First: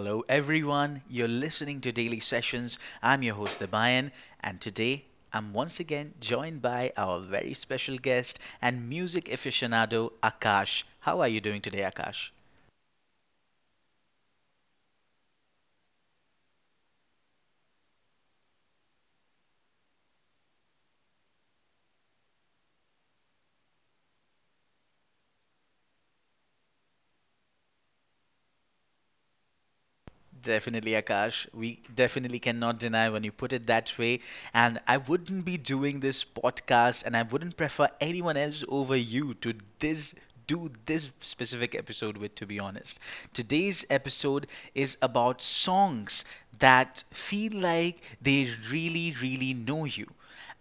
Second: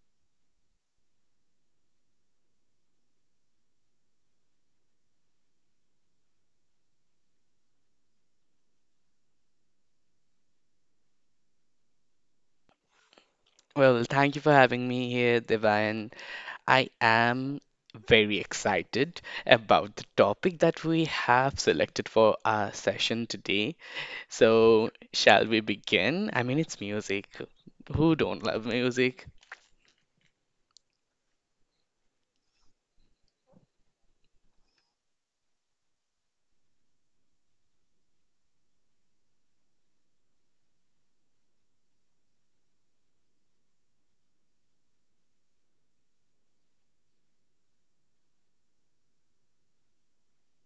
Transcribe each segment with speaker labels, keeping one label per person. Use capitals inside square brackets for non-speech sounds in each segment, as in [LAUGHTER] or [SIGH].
Speaker 1: Hello, everyone. You're listening to Daily Sessions. I'm your host, Debayan, and today I'm once again joined by our very special guest and music aficionado, Akash. How are you doing today, Akash?
Speaker 2: Well, thank you for having me here, Devayan. I am very excited about the topic that we have selected for our session today. So, shall we begin? I mean, it's music. Who don't love music?
Speaker 1: Definitely, Akash. We definitely cannot deny when you put it that way. And I wouldn't be doing this podcast and I wouldn't prefer anyone else over you to this do this specific episode with, to be honest. Today's episode is about songs that feel like they really, really know you.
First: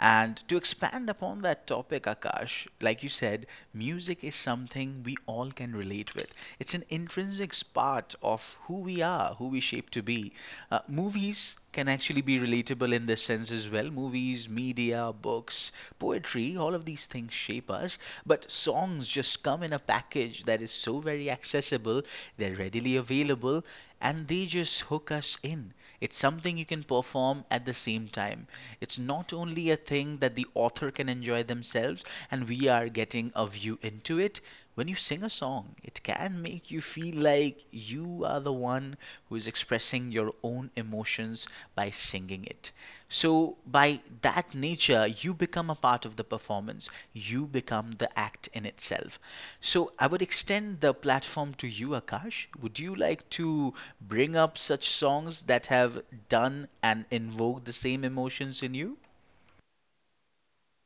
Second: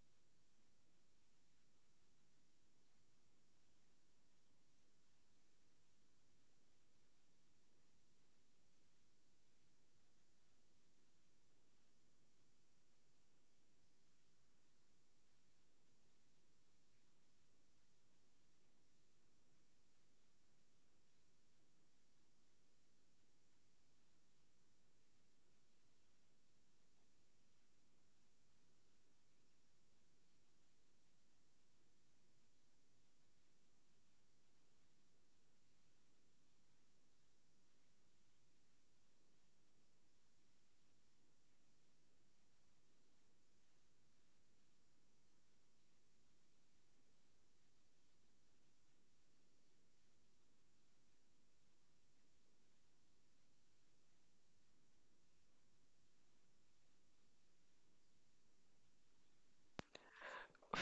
Speaker 1: And to expand upon that topic, Akash, like you said, music is something we all can relate with. It's an intrinsic part of who we are, who we shape to be. Movies can actually be relatable in this sense as well. Movies, media, books, poetry, all of these things shape us. But songs just come in a package that is so very accessible, they're readily available, and they just hook us in. It's something you can perform at the same time. It's not only a thing that the author can enjoy themselves and we are getting a view into it; when you sing a song, it can make you feel like you are the one who is expressing your own emotions by singing it. So, by that nature, you become a part of the performance, you become the act in itself. So, I would extend the platform to you, Akash. Would you like to bring up such songs that have done and invoked the same emotions in you?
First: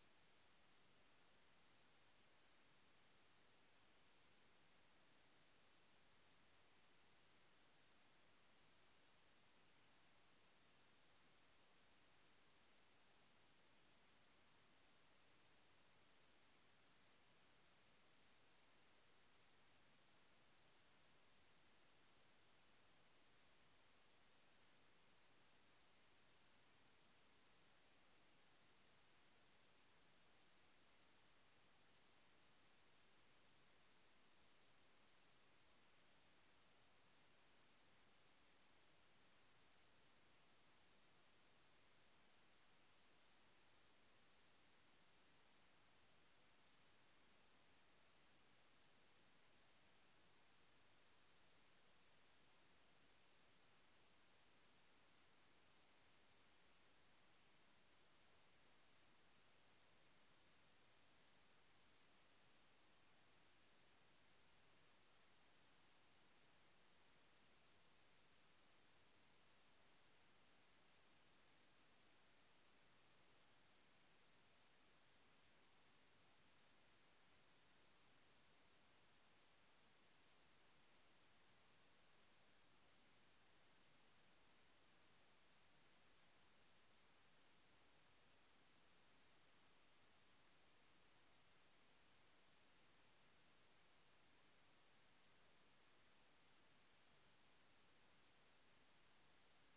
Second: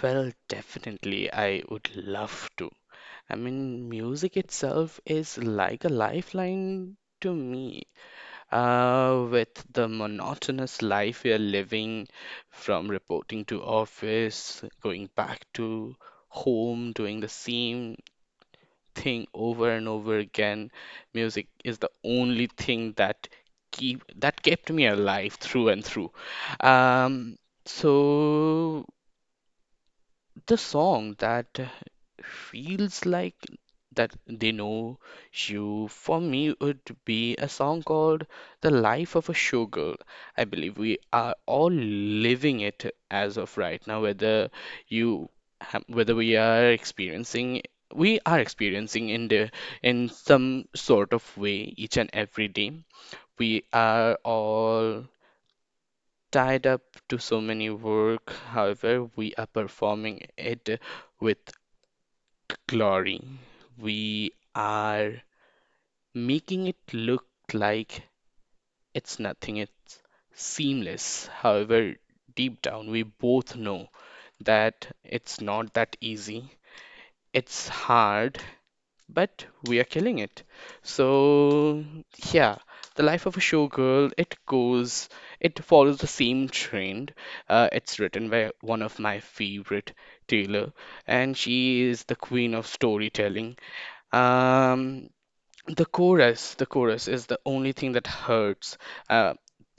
Speaker 2: Well, definitely, I would love to. I mean, music itself is like a lifeline to me. With the monotonous life we are living, from reporting to office, going back to home, doing the same thing over and over again, music is the only thing that keep that kept me alive through and through. Um, so the song that feels like that they know you for me would be a song called The Life of a Showgirl. I believe we are all living it as of right now, whether you whether we are experiencing in some sort of way each and every day. We are all tied up to so many work. However, we are performing it with glory. We are making it look like it's nothing, it's seamless. However, deep down, we both know that it's not that easy. It's hard, but we are killing it. So, yeah, the life of a showgirl, it goes, it follows the same trend. It's written by one of my favorite, Taylor, and she is the queen of storytelling. Um, the the chorus is the only thing that hurts. Uh,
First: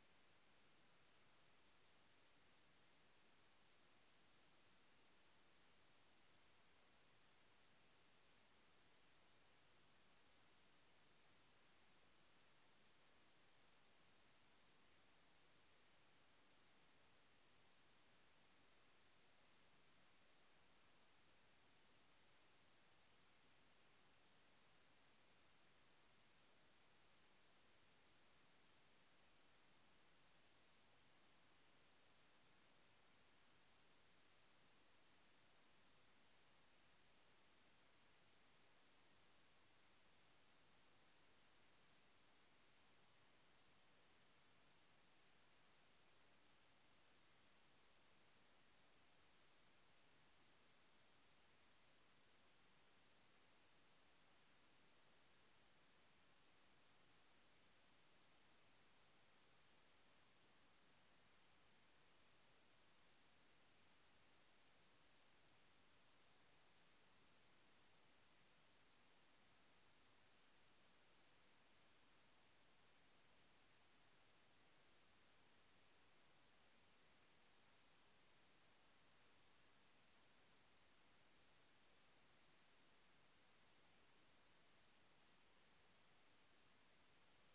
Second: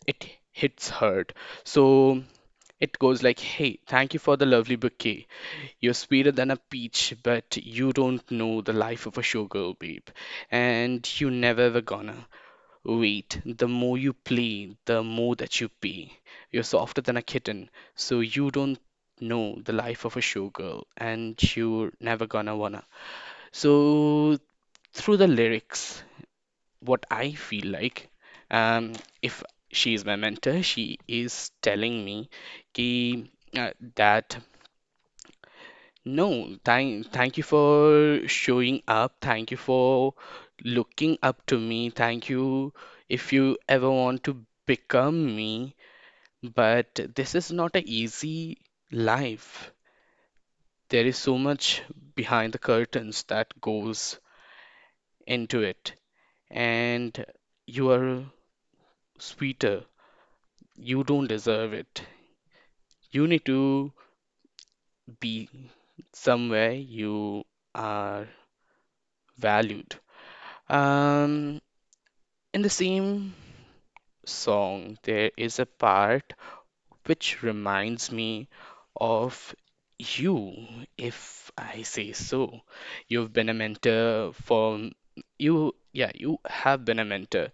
Speaker 2: it hits hard. So it goes like, "Hey, thank you for the lovely bouquet. You're sweeter than a peach, but you don't know the life of a showgirl, babe, and you never ever gonna. Wait, the more you play, the more that you pay. You're softer than a kitten, so you don't know the life of a showgirl, and you're never gonna wanna." So through the lyrics what I feel like. Um, if she is my mentor, she is telling me ki, uh, that no, thank you for showing up. Thank you for looking up to me. Thank you if you ever want to become me. But this is not an easy life. There is so much behind the curtains that goes into it. And you are sweeter. You don't deserve it. You need to be somewhere you are valued. Um, in the same song, there is a part which reminds me of you, if I say so. You've been a mentor yeah, you have been a mentor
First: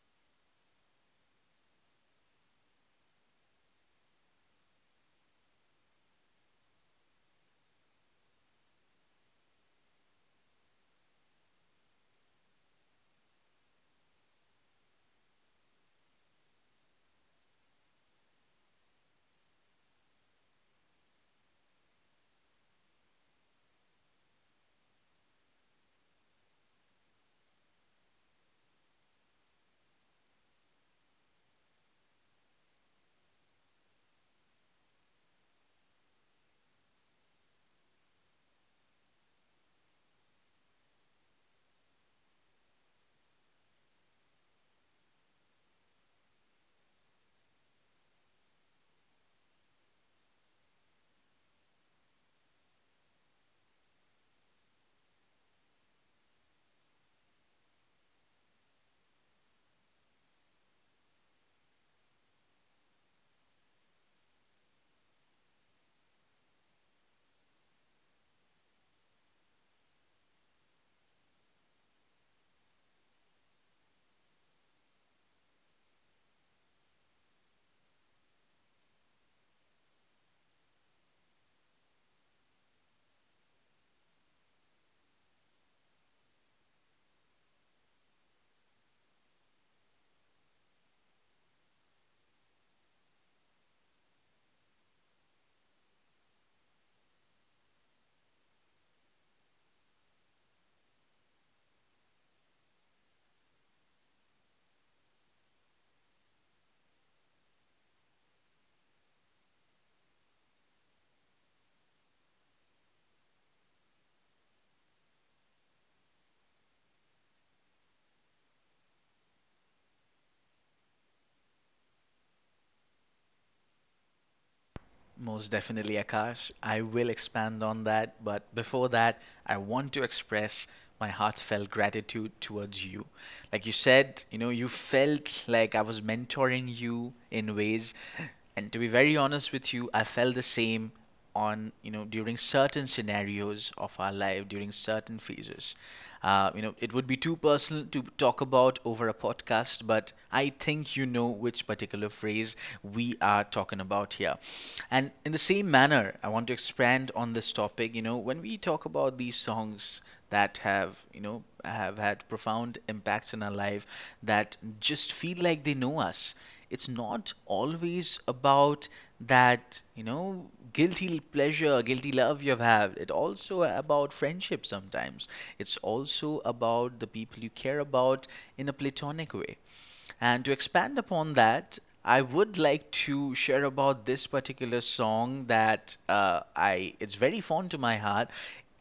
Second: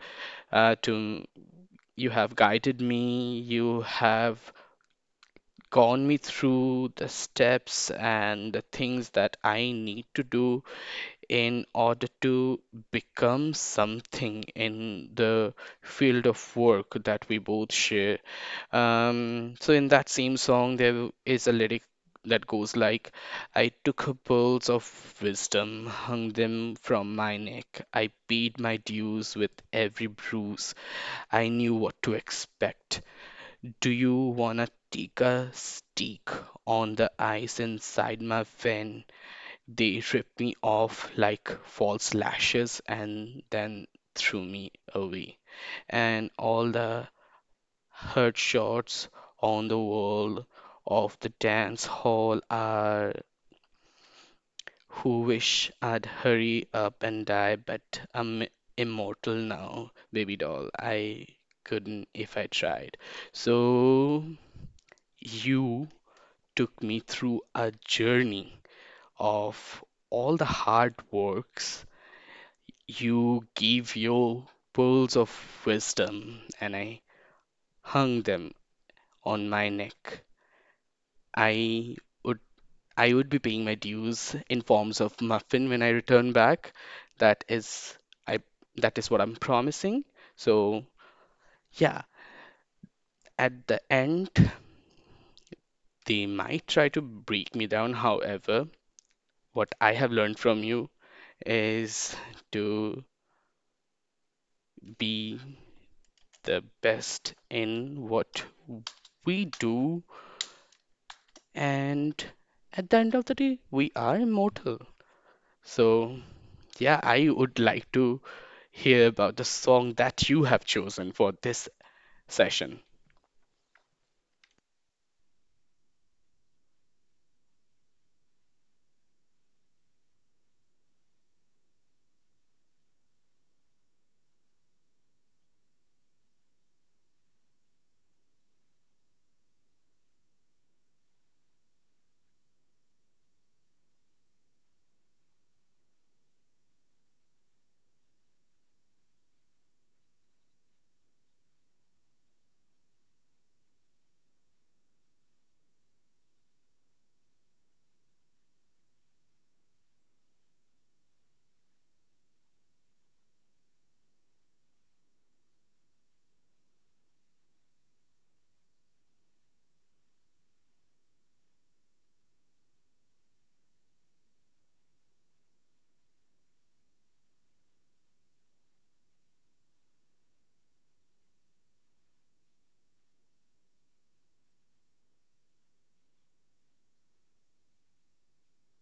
Speaker 2: to you have guided me, you have gone me through the steps and the things that I need to do in order to become something in the field of work that we both share. So in that same song, there is a lyric that goes like, I took pearls of wisdom, hung them from my neck. I paid my dues with every bruise. I knew what to expect. Do you wanna take a stick on the ice inside my van? They ripped me off like false lashes and then threw me away. And all the hurt shots on the wall of the dance hall are who wish I'd hurry up and die, but I'm immortal now, baby doll. I couldn't if I tried. So you took me through a journey of all the hard works you give your pearls of wisdom, and I hung them on my neck. I would I would be paying my dues in forms of muffin when I return back. That is I that is what I'm promising. So yeah, at the end they might try to break me down. However, what I have learned from you is to be the best in what we do and at the end of the day we are immortal, so yeah, I would like to hear about the song that you have chosen for this session.
Speaker 1: Most definitely, Akash. I will expand on that, but before that, I want to express my heartfelt gratitude towards you. Like you said, you know, you felt like I was mentoring you in ways, and to be very honest with you, I felt the same on, you know, during certain scenarios of our life, during certain phases. You know, it would be too personal to talk about over a podcast, but I think you know which particular phrase we are talking about here. And in the same manner, I want to expand on this topic. You know, when we talk about these songs that have, you know, have had profound impacts in our life that just feel like they know us, it's not always about that, you know, guilty pleasure, guilty love you've had. It also about friendship sometimes. It's also about the people you care about in a platonic way. And to expand upon that, I would like to share about this particular song that I it's very fond to my heart.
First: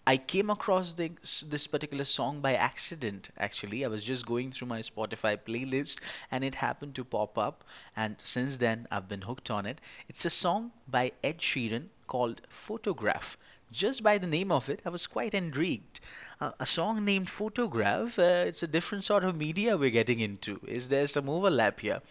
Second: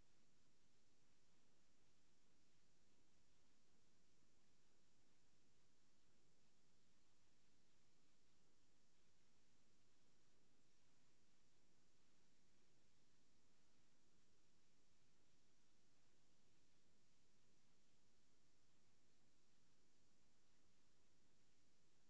Speaker 1: I came across this particular song by accident actually. I was just going through my Spotify playlist and it happened to pop up, and since then I've been hooked on it. It's a song by Ed Sheeran called Photograph. Just by the name of it, I was quite intrigued. A song named Photograph, it's a different sort of media we're getting into. Is there some overlap here?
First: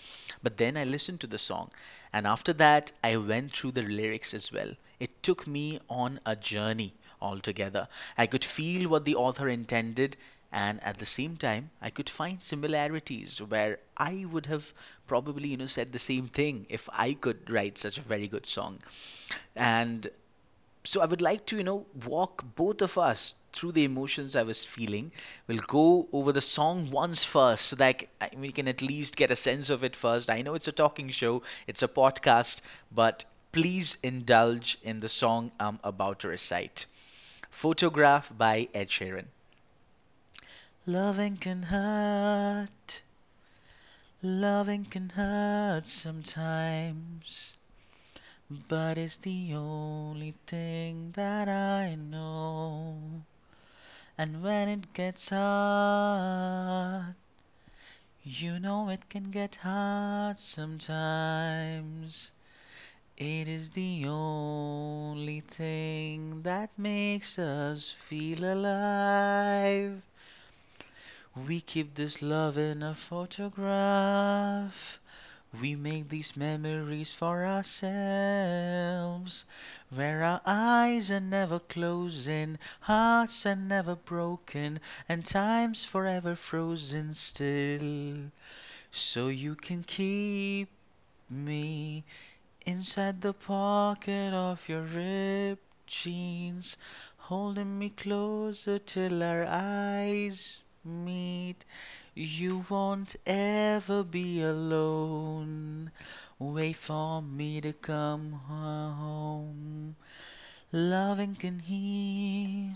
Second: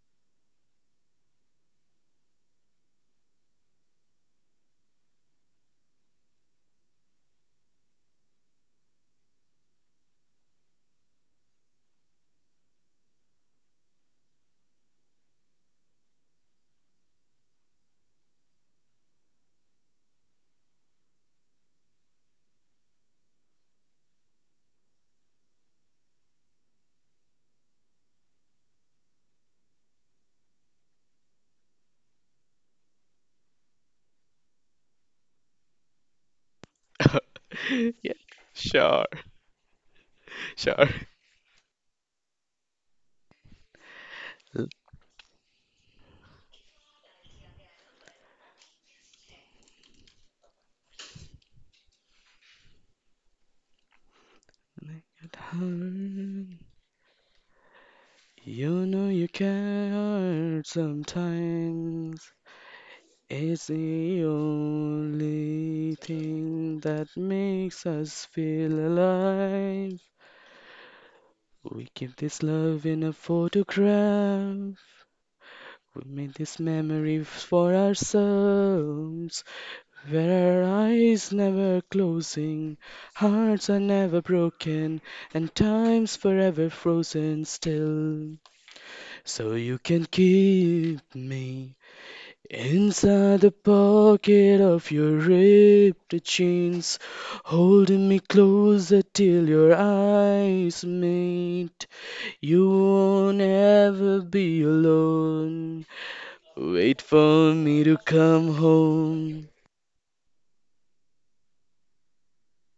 Speaker 1: But then I listened to the song, and after that, I went through the lyrics as well. It took me on a journey altogether. I could feel what the author intended, and at the same time, I could find similarities where I would have probably, you know, said the same thing if I could write such a very good song. And so I would like to, you know, walk both of us through the emotions I was feeling. We'll go over the song once first so that we can at least get a sense of it first. I know it's a talking show, it's a podcast, but please indulge in the song I'm about to recite.
Speaker 2: [LAUGHS] Yeah,
Speaker 1: Photograph by Ed
Speaker 2: sure,
Speaker 1: Sheeran.
Speaker 2: sure.
Speaker 1: Loving can hurt, loving can hurt sometimes, but it's the only thing that I know. And when it gets
Speaker 2: like
Speaker 1: hard, you
Speaker 2: you
Speaker 1: know
Speaker 2: know,
Speaker 1: it
Speaker 2: you
Speaker 1: can get
Speaker 2: can
Speaker 1: hard
Speaker 2: hurt sometimes.
Speaker 1: sometimes. It
Speaker 2: It's
Speaker 1: is the
Speaker 2: the
Speaker 1: only
Speaker 2: only
Speaker 1: thing that
Speaker 2: thing that
Speaker 1: makes
Speaker 2: makes
Speaker 1: us
Speaker 2: us
Speaker 1: feel
Speaker 2: feel alive.
Speaker 1: alive. We
Speaker 2: We
Speaker 1: keep
Speaker 2: keep
Speaker 1: this
Speaker 2: this
Speaker 1: love
Speaker 2: love
Speaker 1: in a
Speaker 2: in a photograph.
Speaker 1: photograph. We
Speaker 2: We
Speaker 1: make
Speaker 2: make
Speaker 1: these
Speaker 2: this
Speaker 1: memories
Speaker 2: memory
Speaker 1: for
Speaker 2: for ourselves,
Speaker 1: ourselves, where our
Speaker 2: where our
Speaker 1: eyes are
Speaker 2: eyes
Speaker 1: never
Speaker 2: never
Speaker 1: closing,
Speaker 2: closing,
Speaker 1: hearts are
Speaker 2: hearts are
Speaker 1: never
Speaker 2: never
Speaker 1: broken,
Speaker 2: broken,
Speaker 1: and
Speaker 2: and
Speaker 1: time's
Speaker 2: time's
Speaker 1: forever
Speaker 2: forever
Speaker 1: frozen
Speaker 2: frozen
Speaker 1: still.
Speaker 2: still.
Speaker 1: So
Speaker 2: So
Speaker 1: you
Speaker 2: you
Speaker 1: can
Speaker 2: can
Speaker 1: keep
Speaker 2: keep me
Speaker 1: me inside the
Speaker 2: inside the
Speaker 1: pocket
Speaker 2: pocket
Speaker 1: of your
Speaker 2: of your
Speaker 1: ripped
Speaker 2: ripped
Speaker 1: jeans,
Speaker 2: jeans,
Speaker 1: holding me
Speaker 2: holding me
Speaker 1: closer
Speaker 2: closer
Speaker 1: till our
Speaker 2: till your
Speaker 1: eyes
Speaker 2: eyes
Speaker 1: meet.
Speaker 2: meet.
Speaker 1: You
Speaker 2: You
Speaker 1: won't
Speaker 2: won't
Speaker 1: ever
Speaker 2: ever
Speaker 1: be
Speaker 2: be alone.
Speaker 1: alone. Wait
Speaker 2: Wait
Speaker 1: for
Speaker 2: for
Speaker 1: me to
Speaker 2: me to
Speaker 1: come
Speaker 2: come home.
Speaker 1: home. Loving can heal,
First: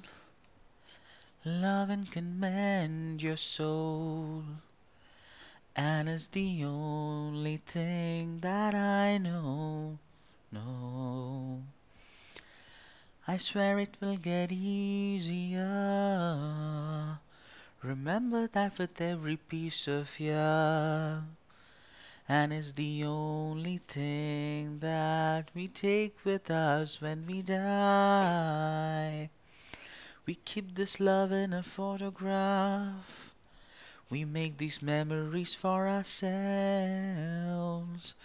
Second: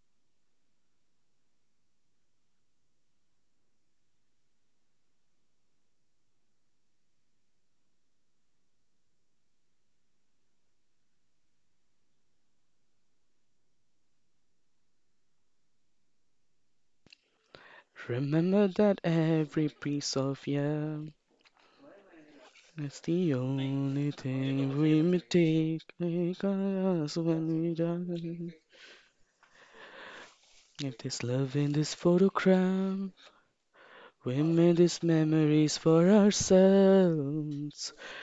Speaker 1: loving can mend your soul. And it's the only thing that I know. No. I swear it will get easier. Remember
Speaker 2: Remember
Speaker 1: that with
Speaker 2: that
Speaker 1: every
Speaker 2: every
Speaker 1: piece
Speaker 2: piece
Speaker 1: of
Speaker 2: of you
Speaker 1: ya. And it's
Speaker 2: is
Speaker 1: the
Speaker 2: the
Speaker 1: only
Speaker 2: only thing
Speaker 1: thing
Speaker 2: we may
Speaker 1: that we
Speaker 2: take.
Speaker 1: take
Speaker 2: Make
Speaker 1: with us
Speaker 2: us
Speaker 1: when we
Speaker 2: when we die.
Speaker 1: die. We keep this
Speaker 2: If there's
Speaker 1: love in
Speaker 2: love
Speaker 1: a
Speaker 2: in this photograph.
Speaker 1: photograph. We
Speaker 2: We
Speaker 1: make
Speaker 2: made
Speaker 1: these
Speaker 2: these
Speaker 1: memories
Speaker 2: memories
Speaker 1: for
Speaker 2: for ourselves,
Speaker 1: ourselves,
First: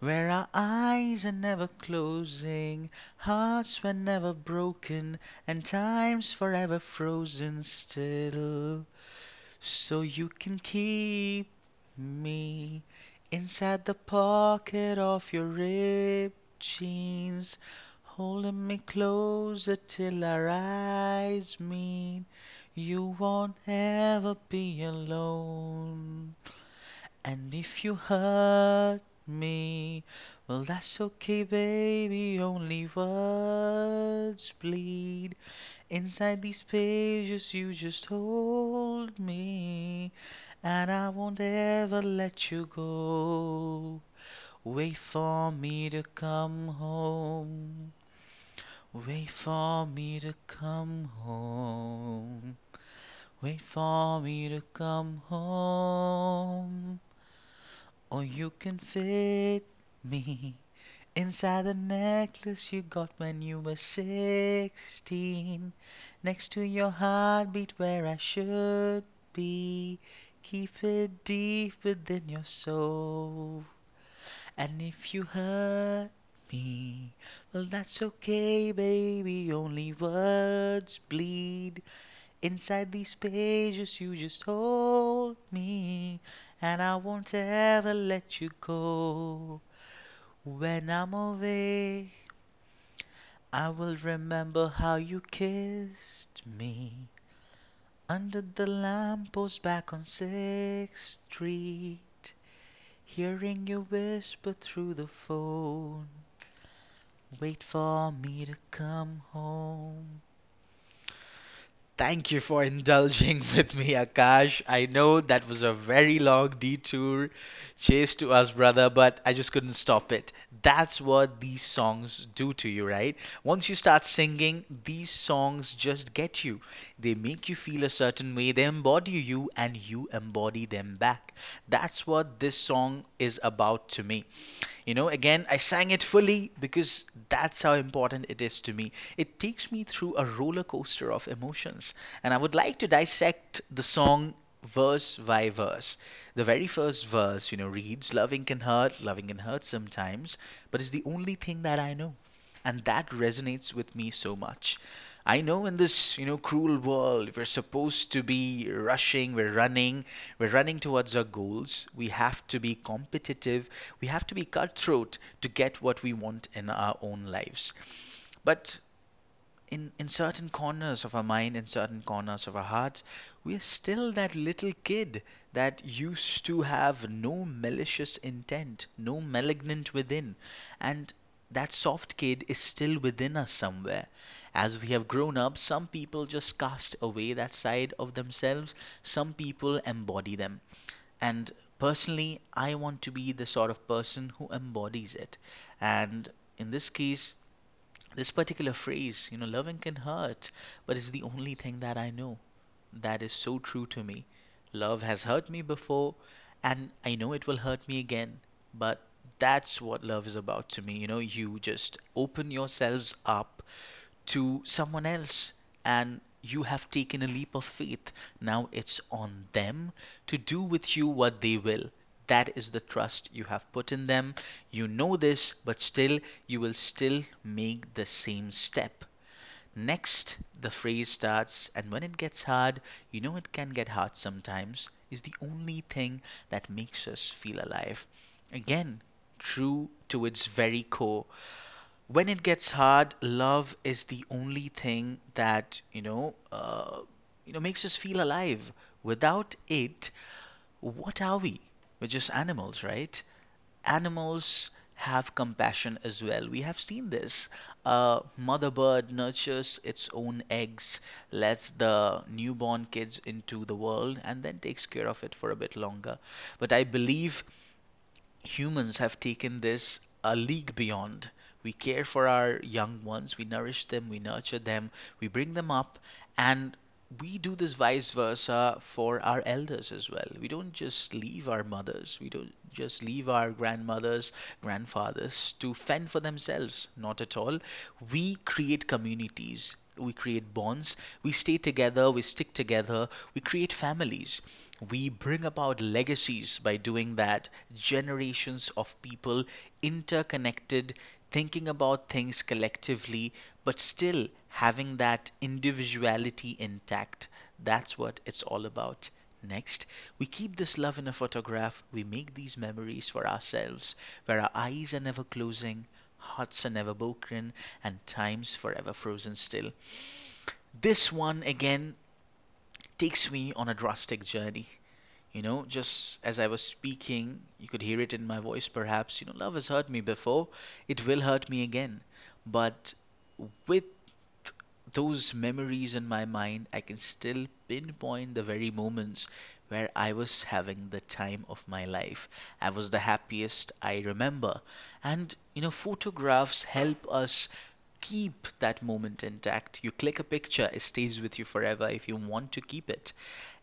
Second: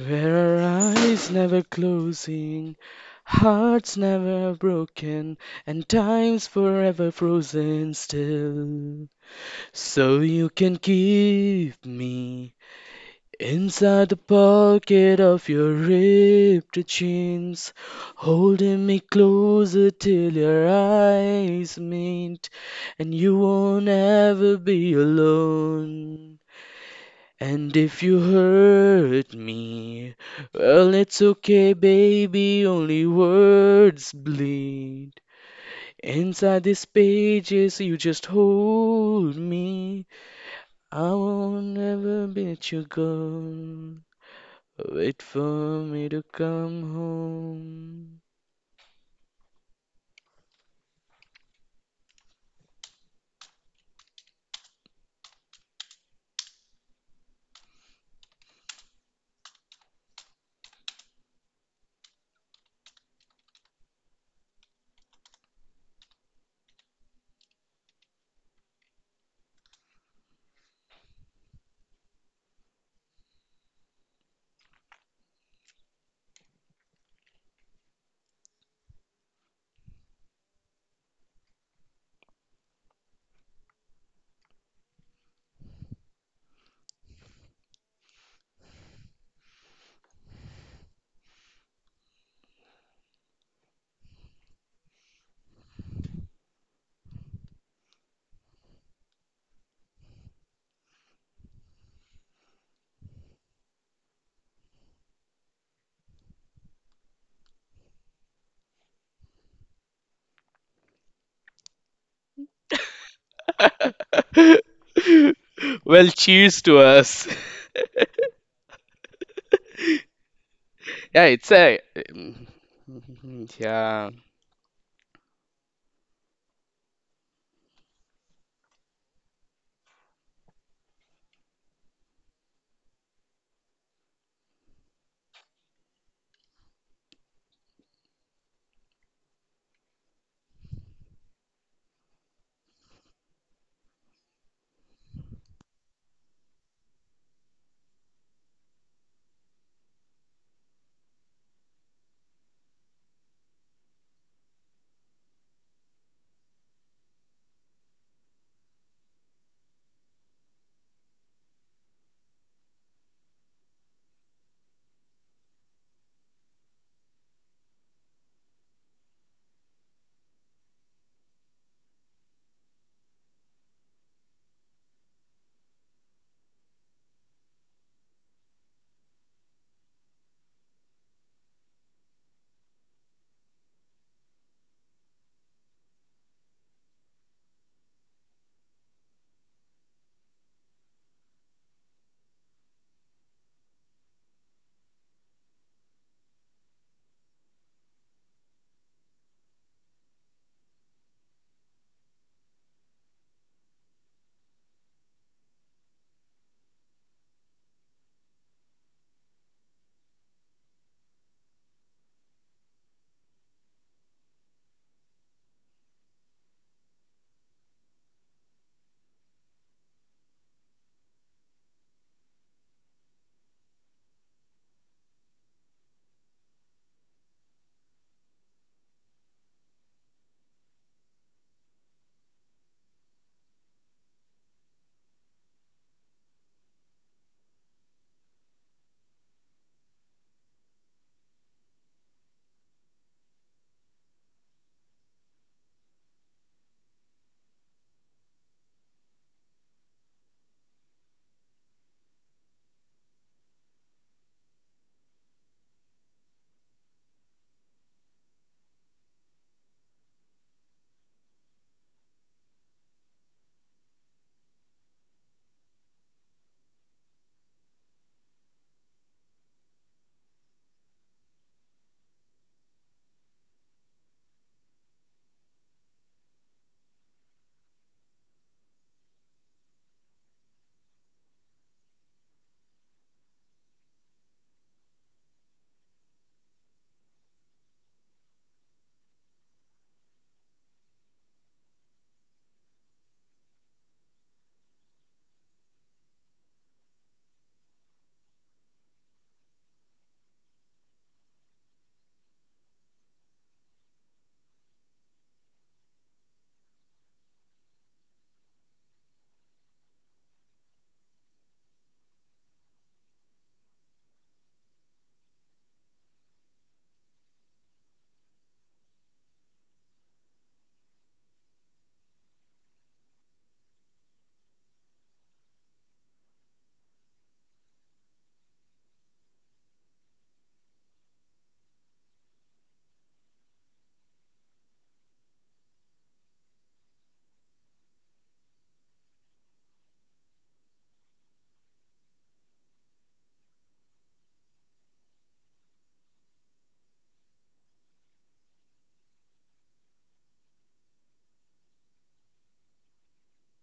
Speaker 1: where our
Speaker 2: our
Speaker 1: eyes are
Speaker 2: eyes never
Speaker 1: never
Speaker 2: closing,
Speaker 1: closing, hearts were
Speaker 2: hearts
Speaker 1: never
Speaker 2: never
Speaker 1: broken,
Speaker 2: broken,
Speaker 1: and
Speaker 2: and
Speaker 1: time's
Speaker 2: time's
Speaker 1: forever
Speaker 2: forever
Speaker 1: frozen
Speaker 2: frozen
Speaker 1: still.
Speaker 2: still.
Speaker 1: So
Speaker 2: So
Speaker 1: you
Speaker 2: you
Speaker 1: can
Speaker 2: can
Speaker 1: keep
Speaker 2: keep me
Speaker 1: me inside the
Speaker 2: inside the
Speaker 1: pocket
Speaker 2: pocket
Speaker 1: of your
Speaker 2: of your
Speaker 1: ripped
Speaker 2: ripped
Speaker 1: jeans,
Speaker 2: jeans,
Speaker 1: holding me
Speaker 2: holding me
Speaker 1: closer
Speaker 2: closer
Speaker 1: till
Speaker 2: till
Speaker 1: our
Speaker 2: your
Speaker 1: eyes
Speaker 2: eyes
Speaker 1: meet.
Speaker 2: meet, and
Speaker 1: You
Speaker 2: you
Speaker 1: won't
Speaker 2: won't
Speaker 1: ever
Speaker 2: ever
Speaker 1: be
Speaker 2: be
Speaker 1: alone.
Speaker 2: alone.
Speaker 1: And
Speaker 2: And
Speaker 1: if you
Speaker 2: if you
Speaker 1: hurt
Speaker 2: hurt
Speaker 1: me,
Speaker 2: me,
Speaker 1: well,
Speaker 2: well,
Speaker 1: that's
Speaker 2: it's
Speaker 1: okay,
Speaker 2: okay,
Speaker 1: baby.
Speaker 2: baby,
Speaker 1: Only
Speaker 2: only words
Speaker 1: words
Speaker 2: bleed.
Speaker 1: bleed. Inside
Speaker 2: Inside
Speaker 1: these
Speaker 2: these
Speaker 1: pages, you
Speaker 2: pages, you
Speaker 1: just
Speaker 2: just
Speaker 1: hold
Speaker 2: hold me.
Speaker 1: me, and I
Speaker 2: I
Speaker 1: won't
Speaker 2: won't
Speaker 1: ever
Speaker 2: ever
Speaker 1: let you
Speaker 2: let you go.
Speaker 1: go. Wait
Speaker 2: Wait
Speaker 1: for
Speaker 2: for
Speaker 1: me to
Speaker 2: me to
Speaker 1: come
Speaker 2: come
Speaker 1: home. Wait for me to come home. Wait for me to come home. Or you can fit me inside the necklace you got when you were 16, next to your heartbeat where I should be. Keep it deep within your soul. And if you hurt me, well, that's okay, baby. Only words bleed. Inside these pages you just hold me, and I won't ever let you go. When I'm away, I will remember how you kissed me under the lamppost back on Sixth Street, hearing you whisper through the phone, wait for me to come home. Thank you for indulging [LAUGHS] with me,
Speaker 2: home.
Speaker 1: Akash.
Speaker 2: [LAUGHS]
Speaker 1: I know that was a
Speaker 2: Well,
Speaker 1: very long
Speaker 2: cheers to us.
Speaker 1: detour.
Speaker 2: [LAUGHS]
Speaker 1: Chase to us, brother, but I just couldn't stop it. That's
Speaker 2: Yeah,
Speaker 1: what
Speaker 2: it's
Speaker 1: these
Speaker 2: a. [LAUGHS]
Speaker 1: songs do to you, right? Once you start
Speaker 2: Yeah.
Speaker 1: singing, these songs just get you. They make you feel a certain way, they embody you, and you embody them back. That's what this song is about to me. You know, again, I sang it fully because that's how important it is to me. It takes me through a roller coaster of emotions, and I would like to dissect the song verse by verse. The very first verse, you know, reads loving can hurt sometimes, but it's the only thing that I know, and that resonates with me so much. I know in this, you know, cruel world, we're supposed to be rushing, we're running towards our goals. We have to be competitive, we have to be cutthroat to get what we want in our own lives, but in certain corners of our mind, in certain corners of our hearts, we are still that little kid that used to have no malicious intent, no malignant within. And that soft kid is still within us somewhere. As we have grown up, some people just cast away that side of themselves, some people embody them. And personally, I want to be the sort of person who embodies it. And in this case, this particular phrase, you know, loving can hurt, but it's the only thing that I know, that is so true to me. Love has hurt me before, and I know it will hurt me again, but that's what love is about to me. You know, you just open yourselves up to someone else and you have taken a leap of faith. Now it's on them to do with you what they will. That is the trust you have put in them. You know this, but still, you will still make the same step. Next, the phrase starts, and when it gets hard, you know it can get hard sometimes, is the only thing that makes us feel alive. Again, true to its very core, when it gets hard, love is the only thing that you know, makes us feel alive. Without it, what are we? We're just animals, right? Animals have compassion as well. We have seen this. Mother bird nurtures its own eggs, lets the newborn kids into the world, and then takes care of it for a bit longer. But I believe humans have taken this a league beyond. We care for our young ones, we nourish them, we nurture them, we bring them up, and we do this vice versa for our elders as well. We don't just leave our mothers, we don't just leave our grandmothers, grandfathers to fend for themselves. Not at all. We create communities, we create bonds, we stay together, we stick together, we create families. We bring about legacies by doing that. Generations of people interconnected, thinking about things collectively, but still having that individuality intact. That's what it's all about. Next, we keep this love in a photograph. We make these memories for ourselves, where our eyes are never closing, hearts are never broken, and time's forever frozen still. This one again takes me on a drastic journey. You know, just as I was speaking, you could hear it in my voice perhaps. You know, love has hurt me before, it will hurt me again. But with those memories in my mind, I can still pinpoint the very moments where I was having the time of my life. I was the happiest I remember. And, you know, photographs help us keep that moment intact. You click a picture, it stays with you forever if you want to keep it.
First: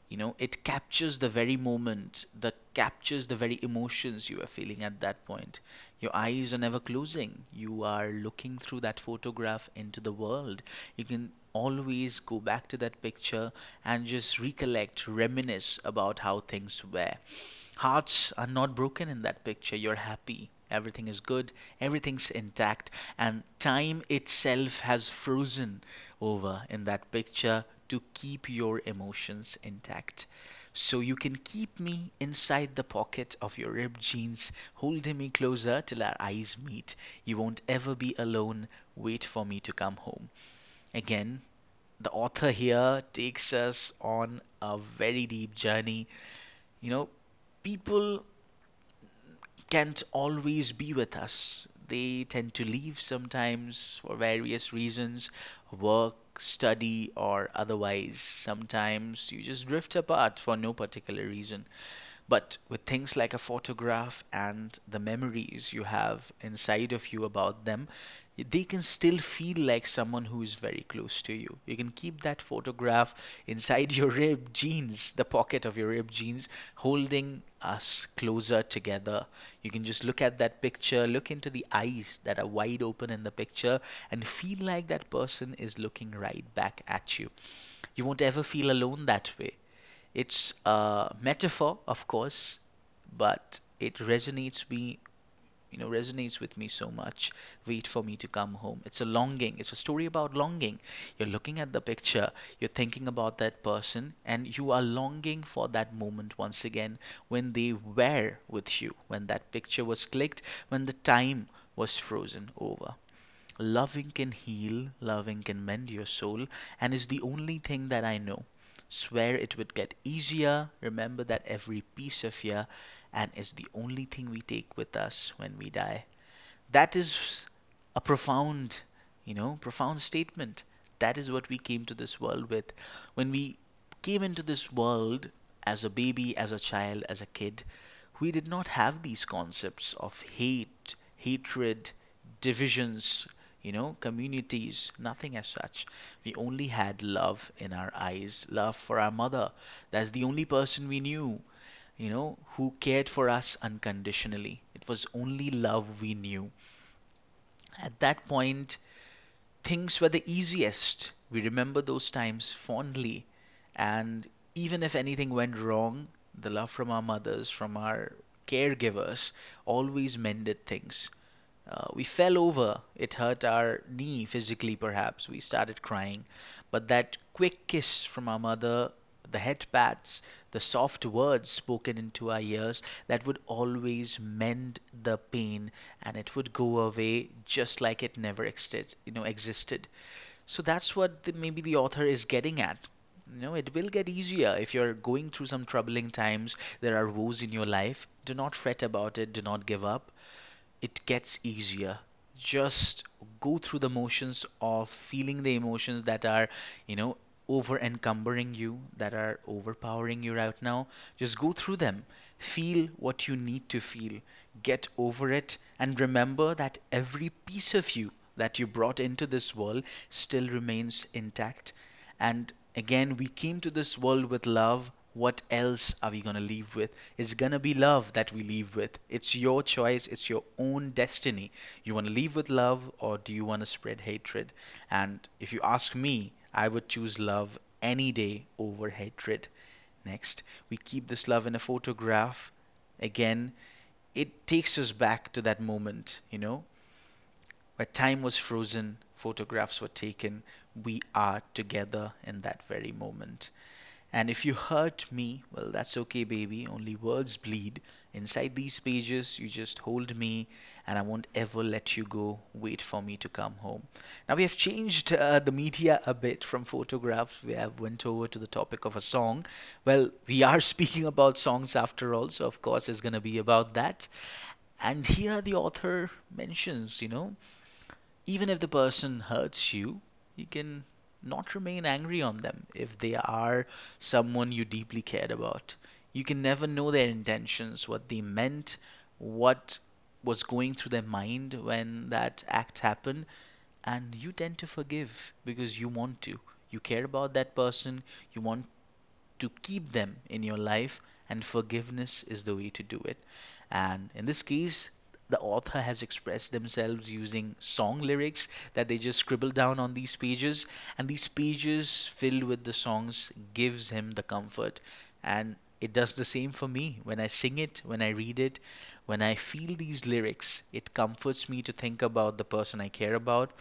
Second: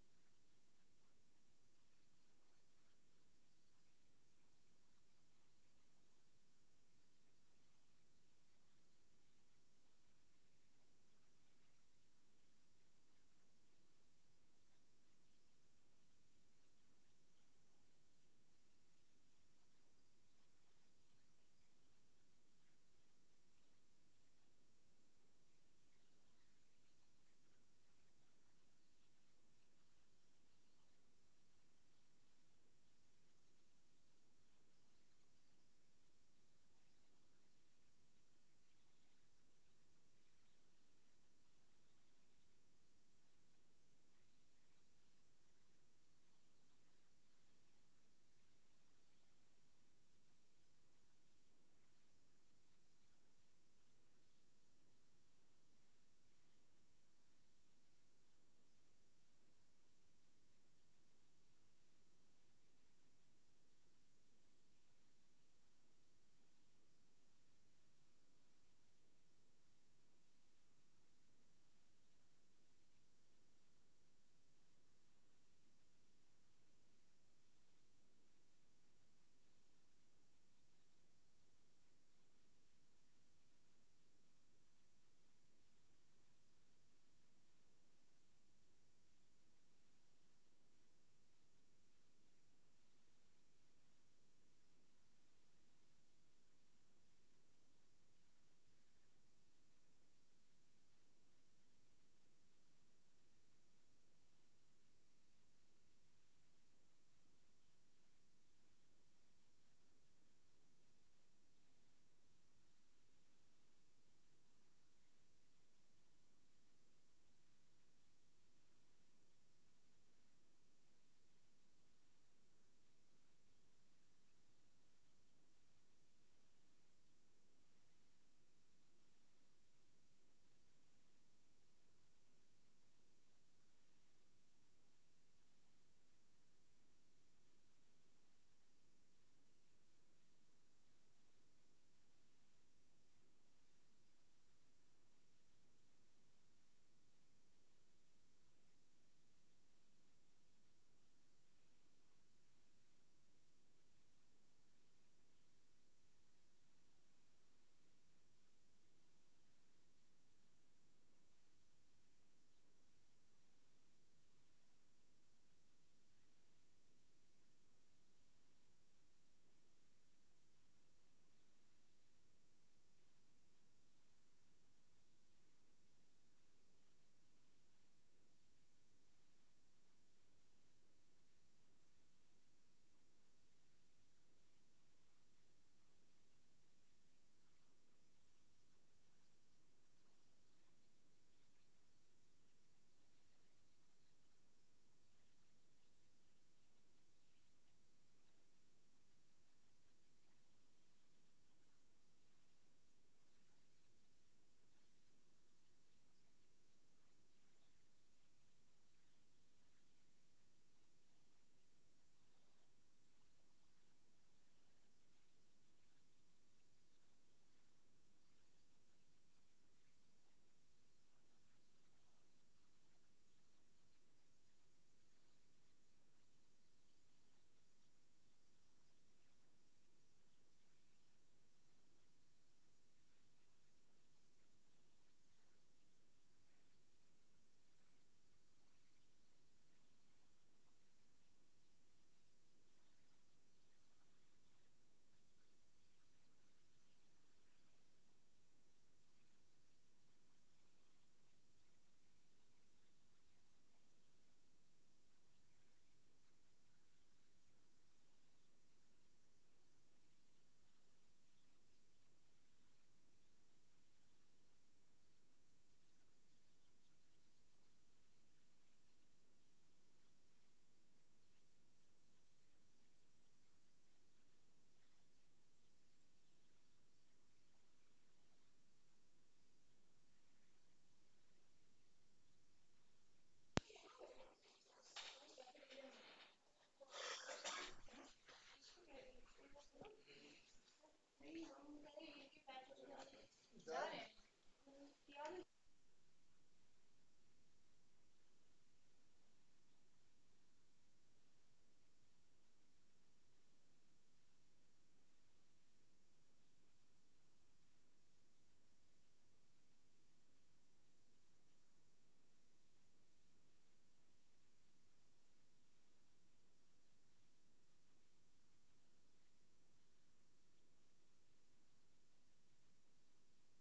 Speaker 1: You know, it captures the very moment, that captures the very emotions you are feeling at that point. Your eyes are never closing, you are looking through that photograph into the world. You can always go back to that picture and just recollect, reminisce about how things were. Hearts are not broken in that picture. You're happy. Everything is good. Everything's intact. And time itself has frozen over in that picture to keep your emotions intact. So you can keep me inside the pocket of your ripped jeans, holding me closer till our eyes meet. You won't ever be alone. Wait for me to come home. Again, the author here takes us on a very deep journey. You know, people can't always be with us. They tend to leave sometimes for various reasons: work, study, or otherwise. Sometimes you just drift apart for no particular reason. But with things like a photograph and the memories you have inside of you about them, they can still feel like someone who is very close to you. You can keep that photograph inside [LAUGHS] your ripped jeans, the pocket of your ripped jeans, holding us closer together. You can just look at that picture, look into the eyes that are wide open in the picture, and feel like that person is looking right back at you. You won't ever feel alone that way. It's a metaphor, of course, but it resonates me, you know, resonates with me so much. Wait for me to come home. It's a longing. It's a story about longing. You're looking at the picture, you're thinking about that person, and you are longing for that moment once again, when they were with you, when that picture was clicked, when the time was frozen over. Loving can heal, loving can mend your soul, and is the only thing that I know. Swear it would get easier. Remember that every piece of ya, and is the only thing we take with us when we die. That is a profound, you know, profound statement. That is what we came to this world with. When we came into this world as a baby, as a child, as a kid, we did not have these concepts of hate, hatred, divisions, you know, communities, nothing as such. We only had love in our eyes, love for our mother. That's the only person we knew, you know, who cared for us unconditionally. It was only love we knew. At that point, things were the easiest. We remember those times fondly. And even if anything went wrong, the love from our mothers, from our caregivers, always mended things. We fell over, it hurt our knee physically, perhaps. We started crying. But that quick kiss from our mother, the head pats, the soft words spoken into our ears, that would always mend the pain, and it would go away just like it never existed. So that's what maybe the author is getting at. No, it will get easier. If you're going through some troubling times, there are woes in your life, do not fret about it, do not give up. It gets easier. Just go through the motions of feeling the emotions that are, you know, over encumbering you, that are overpowering you right now. Just go through them. Feel what you need to feel. Get over it and remember that every piece of you that you brought into this world still remains intact. And again, we came to this world with love. What else are we going to leave with? It's going to be love that we leave with. It's your choice, it's your own destiny. You want to leave with love or do you want to spread hatred? And if you ask me, I would choose love any day over hatred. Next, we keep this love in a photograph. Again, it takes us back to that moment, you know, where time was frozen, photographs were taken, we are together in that very moment. And if you hurt me, well, that's okay, baby. Only words bleed. Inside these pages, you just hold me and I won't ever let you go. Wait for me to come home. Now, we have changed the media a bit from photographs. We have went over to the topic of a song. Well, we are [LAUGHS] speaking about songs after all, so of course, it's going to be about that. And here the author mentions, you know, even if the person hurts you, you can not remain angry on them if they are someone you deeply cared about. You can never know their intentions, what they meant, what was going through their mind when that act happened, and you tend to forgive because you want to. You care about that person, you want to keep them in your life, and forgiveness is the way to do it. And in this case, the author has expressed themselves using song lyrics that they just scribble down on these pages, and these pages filled with the songs gives him the comfort. And it does the same for me when I sing it, when I read it, when I feel these lyrics, it comforts me to think about the person I care about,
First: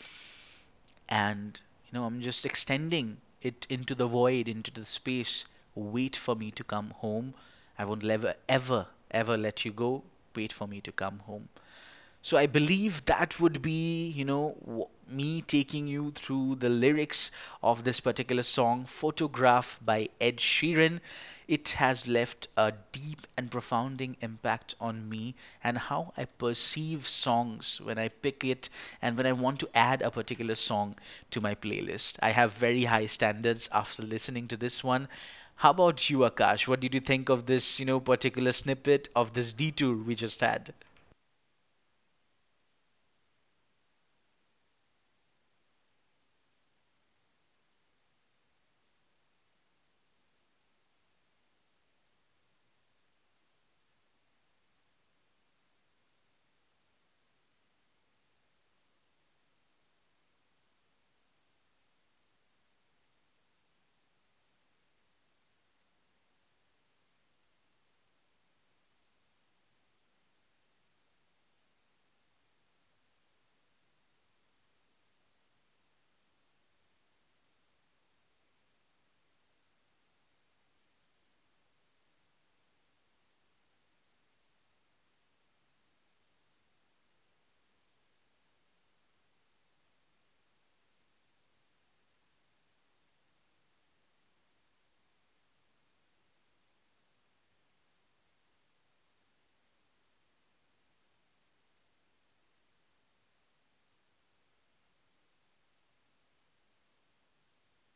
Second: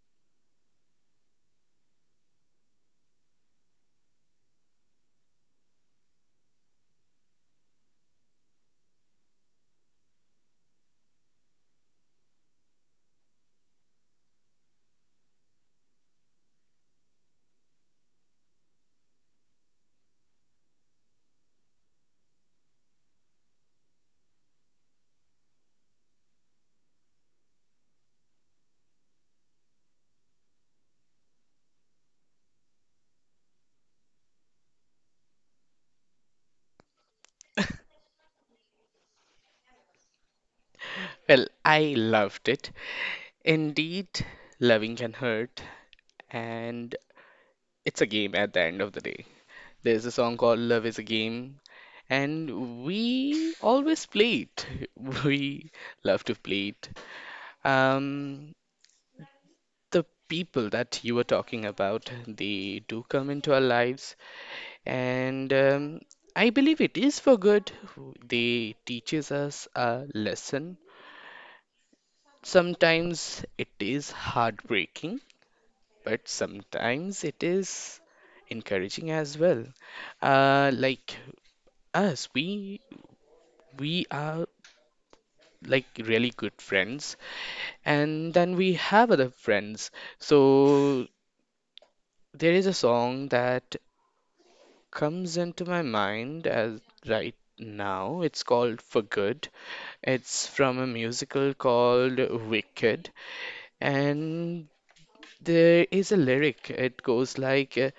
Speaker 1: and, you know, I'm just extending it into the void, into the space. Wait for me to come home. I won't ever, ever, ever let you go. Wait for me to come home. So I believe that would be, you know, me taking you through the lyrics of this particular song, Photograph by Ed Sheeran. It has left a deep and profounding impact on me and how I perceive songs when I pick it and when I want to add a particular song to my playlist. I have very high standards after listening to this one. How about you, Akash? What did you think of this, you know, particular snippet of this detour we just had?
Speaker 2: Well, I loved it. Indeed, loving can hurt, and it's a game at the end of the day. There's a song called Love is a Game, and we always play it. [LAUGHS] We love to play it. Um, the people that you were talking about, they do come into our lives, and I believe it is for good. They teaches us a lesson. Sometimes it is heartbreaking, but sometimes it is encouraging as well. Like us, we are like really good friends, and then we have other friends. So there is a song that comes into my mind as right now. It's called For Good. It's from a musical called Wicked, and there is a lyric. It goes like,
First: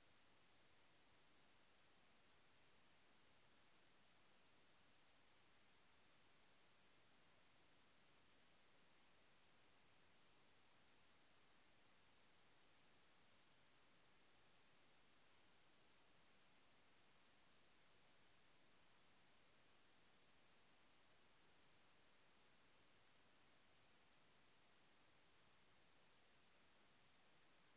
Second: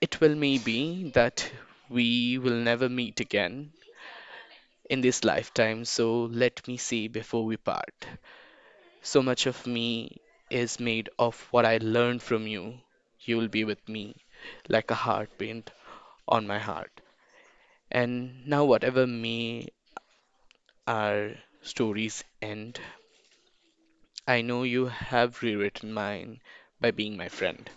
Speaker 2: it will may be that we will never meet again in this lifetime, so let me say before we part. So much of me is made of what I learned from you. You will be with me like a heartprint on my heart. And now, whatever may our stories end, I know you have rewritten mine by being my friend.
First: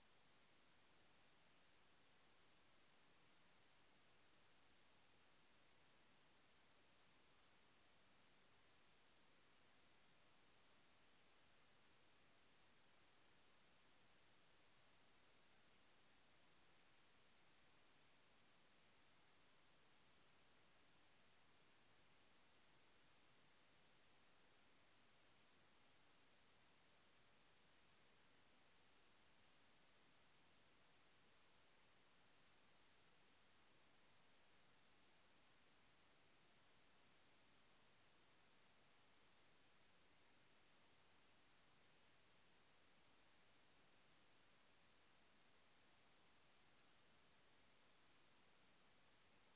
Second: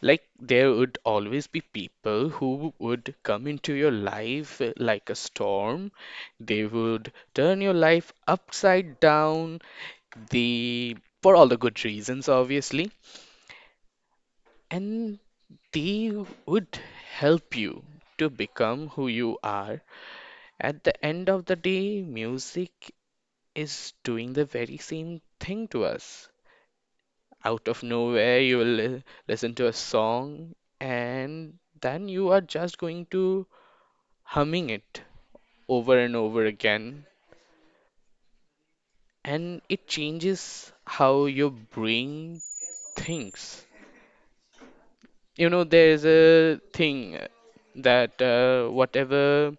Speaker 2: Like, there would always be people who would come into your life like a storm. They would turn your life upside down, the for all the good reasons, obviously. And they would help you to become who you are. At the end of the day, music is doing the very same thing to us. Out of nowhere, you will listen to a song and then you are just going to humming it over and over again. And it changes how your brain thinks. You know, there is a thing that whatever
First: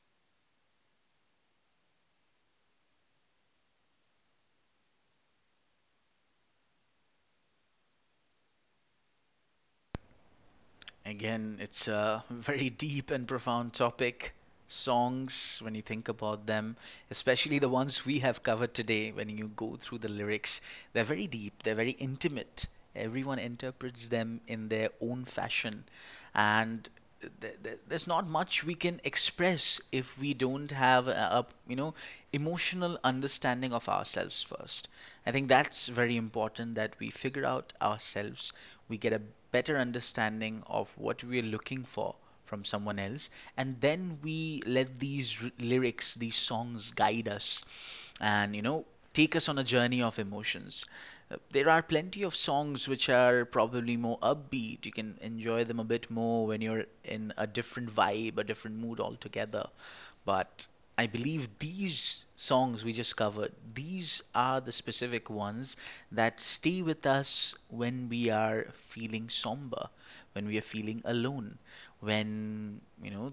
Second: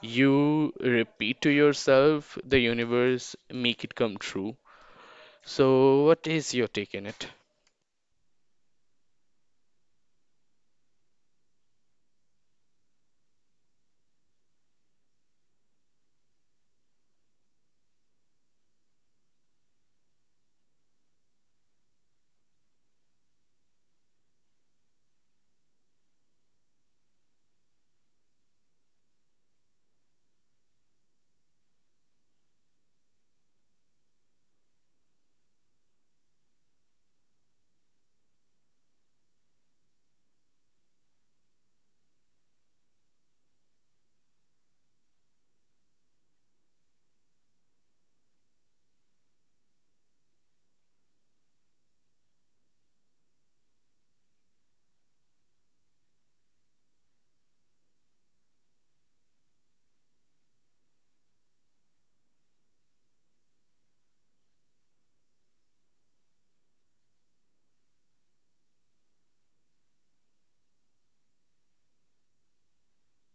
Speaker 2: you repeat to yourself, the universe make it come true. So, what is your take in it?
Speaker 1: Again, it's a [LAUGHS] very deep and profound topic. Songs, when you think about them, especially the ones we have covered today, when you go through the lyrics, they're very deep, they're very intimate. Everyone interprets them in their own fashion. And there's not much we can express if we don't have a you know emotional understanding of ourselves first. I think that's very important that we figure out ourselves, we get a better understanding of what we're looking for from someone else, and then we let these r- lyrics these songs guide us and, you know, take us on a journey of emotions. There are plenty of songs which are probably more upbeat, you can enjoy them a bit more when you're in a different vibe, a different mood altogether, but I believe these songs we just covered, these are the specific ones that stay with us when we are feeling somber, when we are feeling alone, when, you know,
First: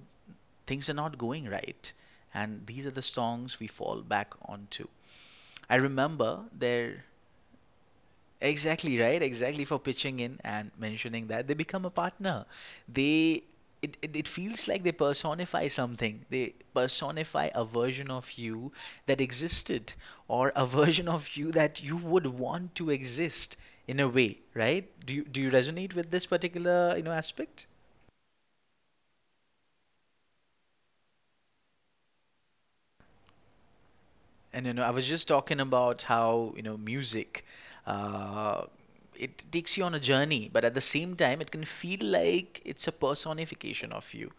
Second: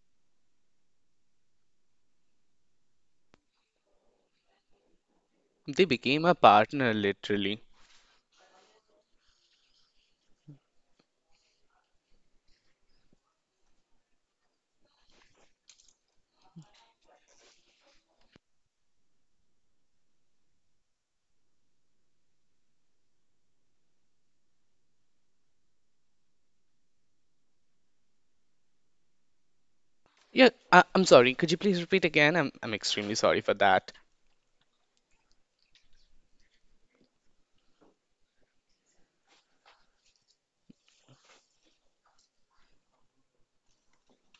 Speaker 1: things are not going right. And these are the songs we fall back onto. I
Speaker 2: They became a
Speaker 1: remember
Speaker 2: partner,
Speaker 1: there.
Speaker 2: literally.
Speaker 1: Exactly right. Exactly, for pitching in and mentioning that they become a partner. They, it feels like they personify something. They personify a version of you that existed or a [LAUGHS] version of you that you would want to exist in a way, right? Do you resonate with this particular, you know, aspect?
Speaker 2: Yeah, I'm sorry. Could you please repeat again? I'm extremely sorry for that.
Speaker 1: And you know, I was just talking about how, you know, music uh, it takes you on a journey, but at the same time, it can feel like it's a personification of you.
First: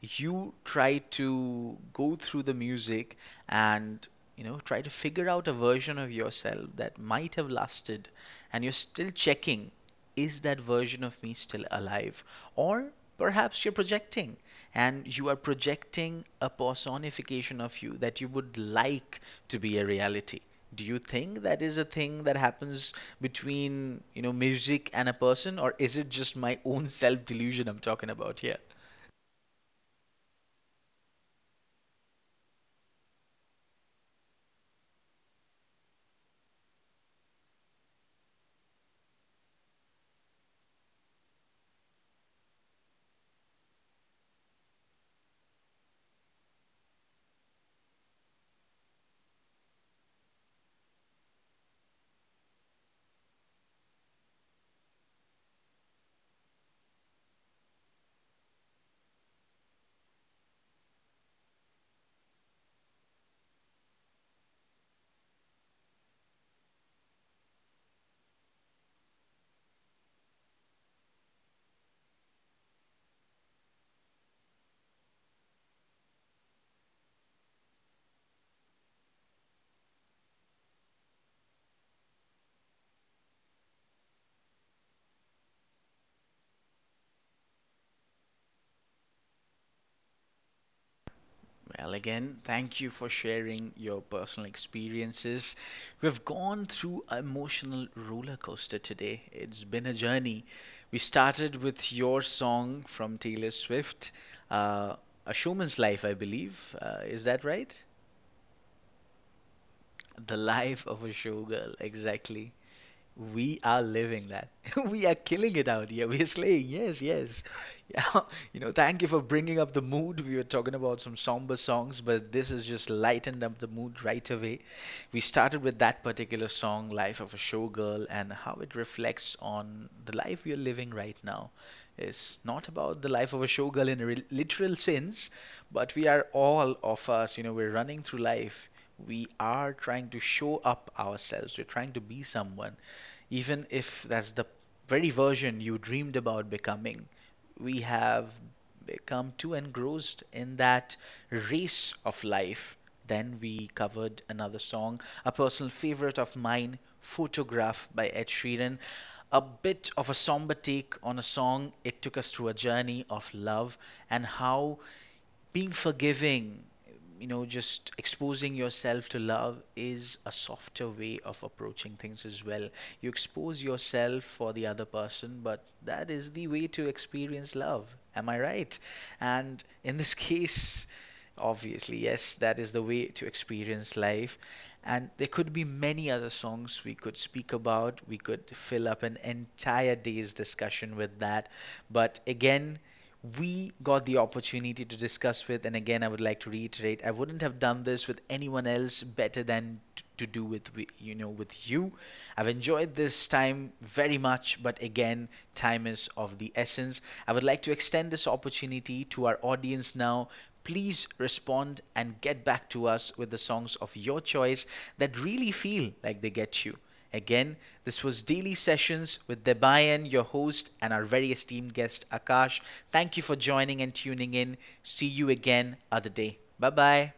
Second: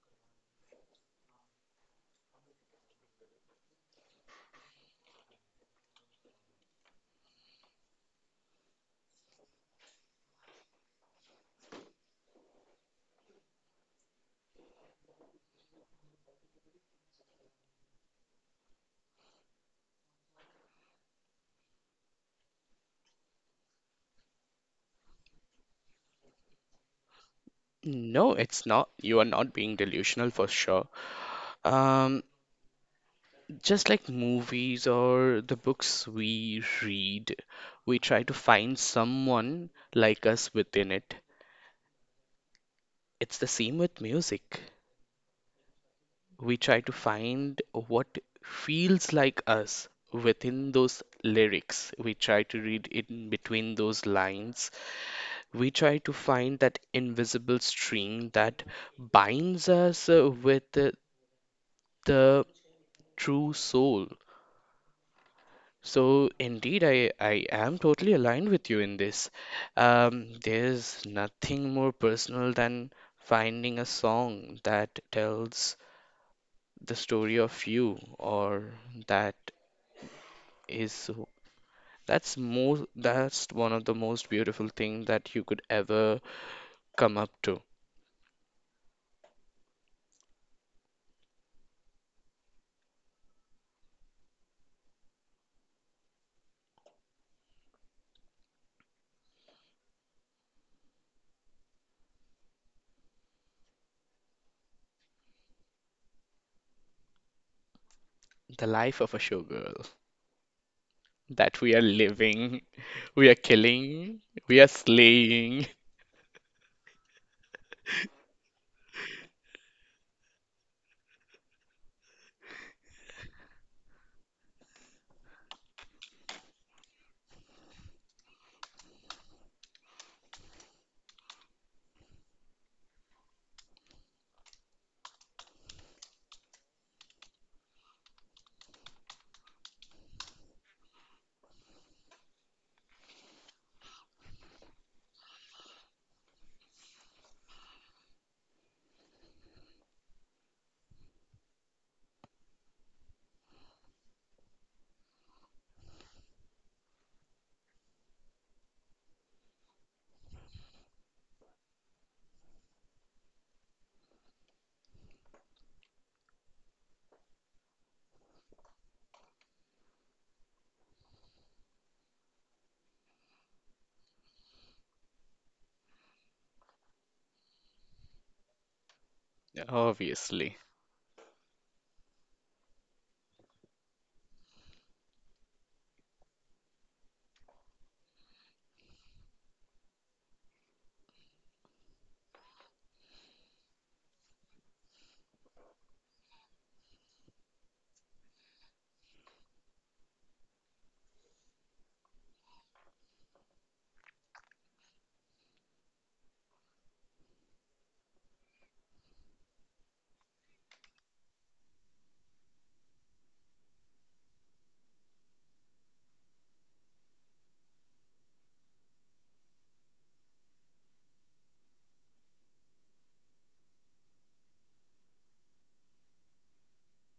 Speaker 1: You try to go through the music and, you know, try to figure out a version of yourself that might have lasted, and you're still checking, is that version of me still alive? Or perhaps you're projecting, and you are projecting a personification of you that you would like to be a reality. Do you think that is a thing that happens between, you know, music and a person, or is it just my own self delusion I'm talking
Speaker 2: No,
Speaker 1: about here?
Speaker 2: it's not. You are not being delusional for sure. Um, just like movies or the books we read, we try to find someone like us within it. It's the same with music. We try to find what feels like us within those lyrics. We try to read in between those lines. We try to find that invisible string that binds us with the true soul. So, indeed, I am totally aligned with you in this. There's nothing more personal than finding a song that tells the story of you or that is so that's one of the most beautiful thing that you could ever come up to.
Speaker 1: Well, again, thank you for sharing your personal experiences. We've gone through an emotional roller coaster today. It's been a journey. We started with your song from Taylor Swift, uh, A Showman's Life, I believe. Is that right?
Speaker 2: The life of a showgirl
Speaker 1: The Life of a
Speaker 2: that
Speaker 1: Showgirl,
Speaker 2: we are
Speaker 1: exactly.
Speaker 2: living, [LAUGHS] we are
Speaker 1: We are
Speaker 2: killing,
Speaker 1: living that.
Speaker 2: we are
Speaker 1: [LAUGHS] We are killing it
Speaker 2: slaying,
Speaker 1: out here. We are slaying. Yes, yes. Yeah. [LAUGHS] You know, thank you for bringing up the mood. We were talking about some somber songs, but this has just lightened up the mood right away. We started with that particular song, Life of a Showgirl, and how it reflects on the life we are living right now. It's not about the life of a showgirl in a literal sense, but we are all of us, you know, we're running through life, we are trying to show up ourselves, we're trying to be someone, even if that's the very version you dreamed about becoming, we have become too engrossed in that race of life. Then we covered another song, a personal favorite of mine, Photograph by Ed Sheeran. A bit of a somber take on a song, it took us through a journey of love and how being forgiving, you know, just exposing yourself to love is a softer way of approaching things as well. You expose yourself for the other person, but that is the way to experience love. Am I right?
Speaker 2: [LAUGHS]
Speaker 1: And in this [LAUGHS]
Speaker 2: obviously.
Speaker 1: case, obviously, yes, that is the way to experience life. And there could be many other songs we could speak about. We could fill up an entire day's discussion with that. But again, we got the opportunity to discuss with, and again, I would like to reiterate, I wouldn't have done this with anyone else better than to do with, you know, with you. I've enjoyed this time very much, but again, time is of the essence. I would like to extend this opportunity to our audience now. Please respond and get back to us with the songs of your choice that really feel like they get you. Again, this was Daily Sessions with Debayan, your host, and our very esteemed guest, Akash. Thank you for joining and tuning in. See you again other day. Bye bye.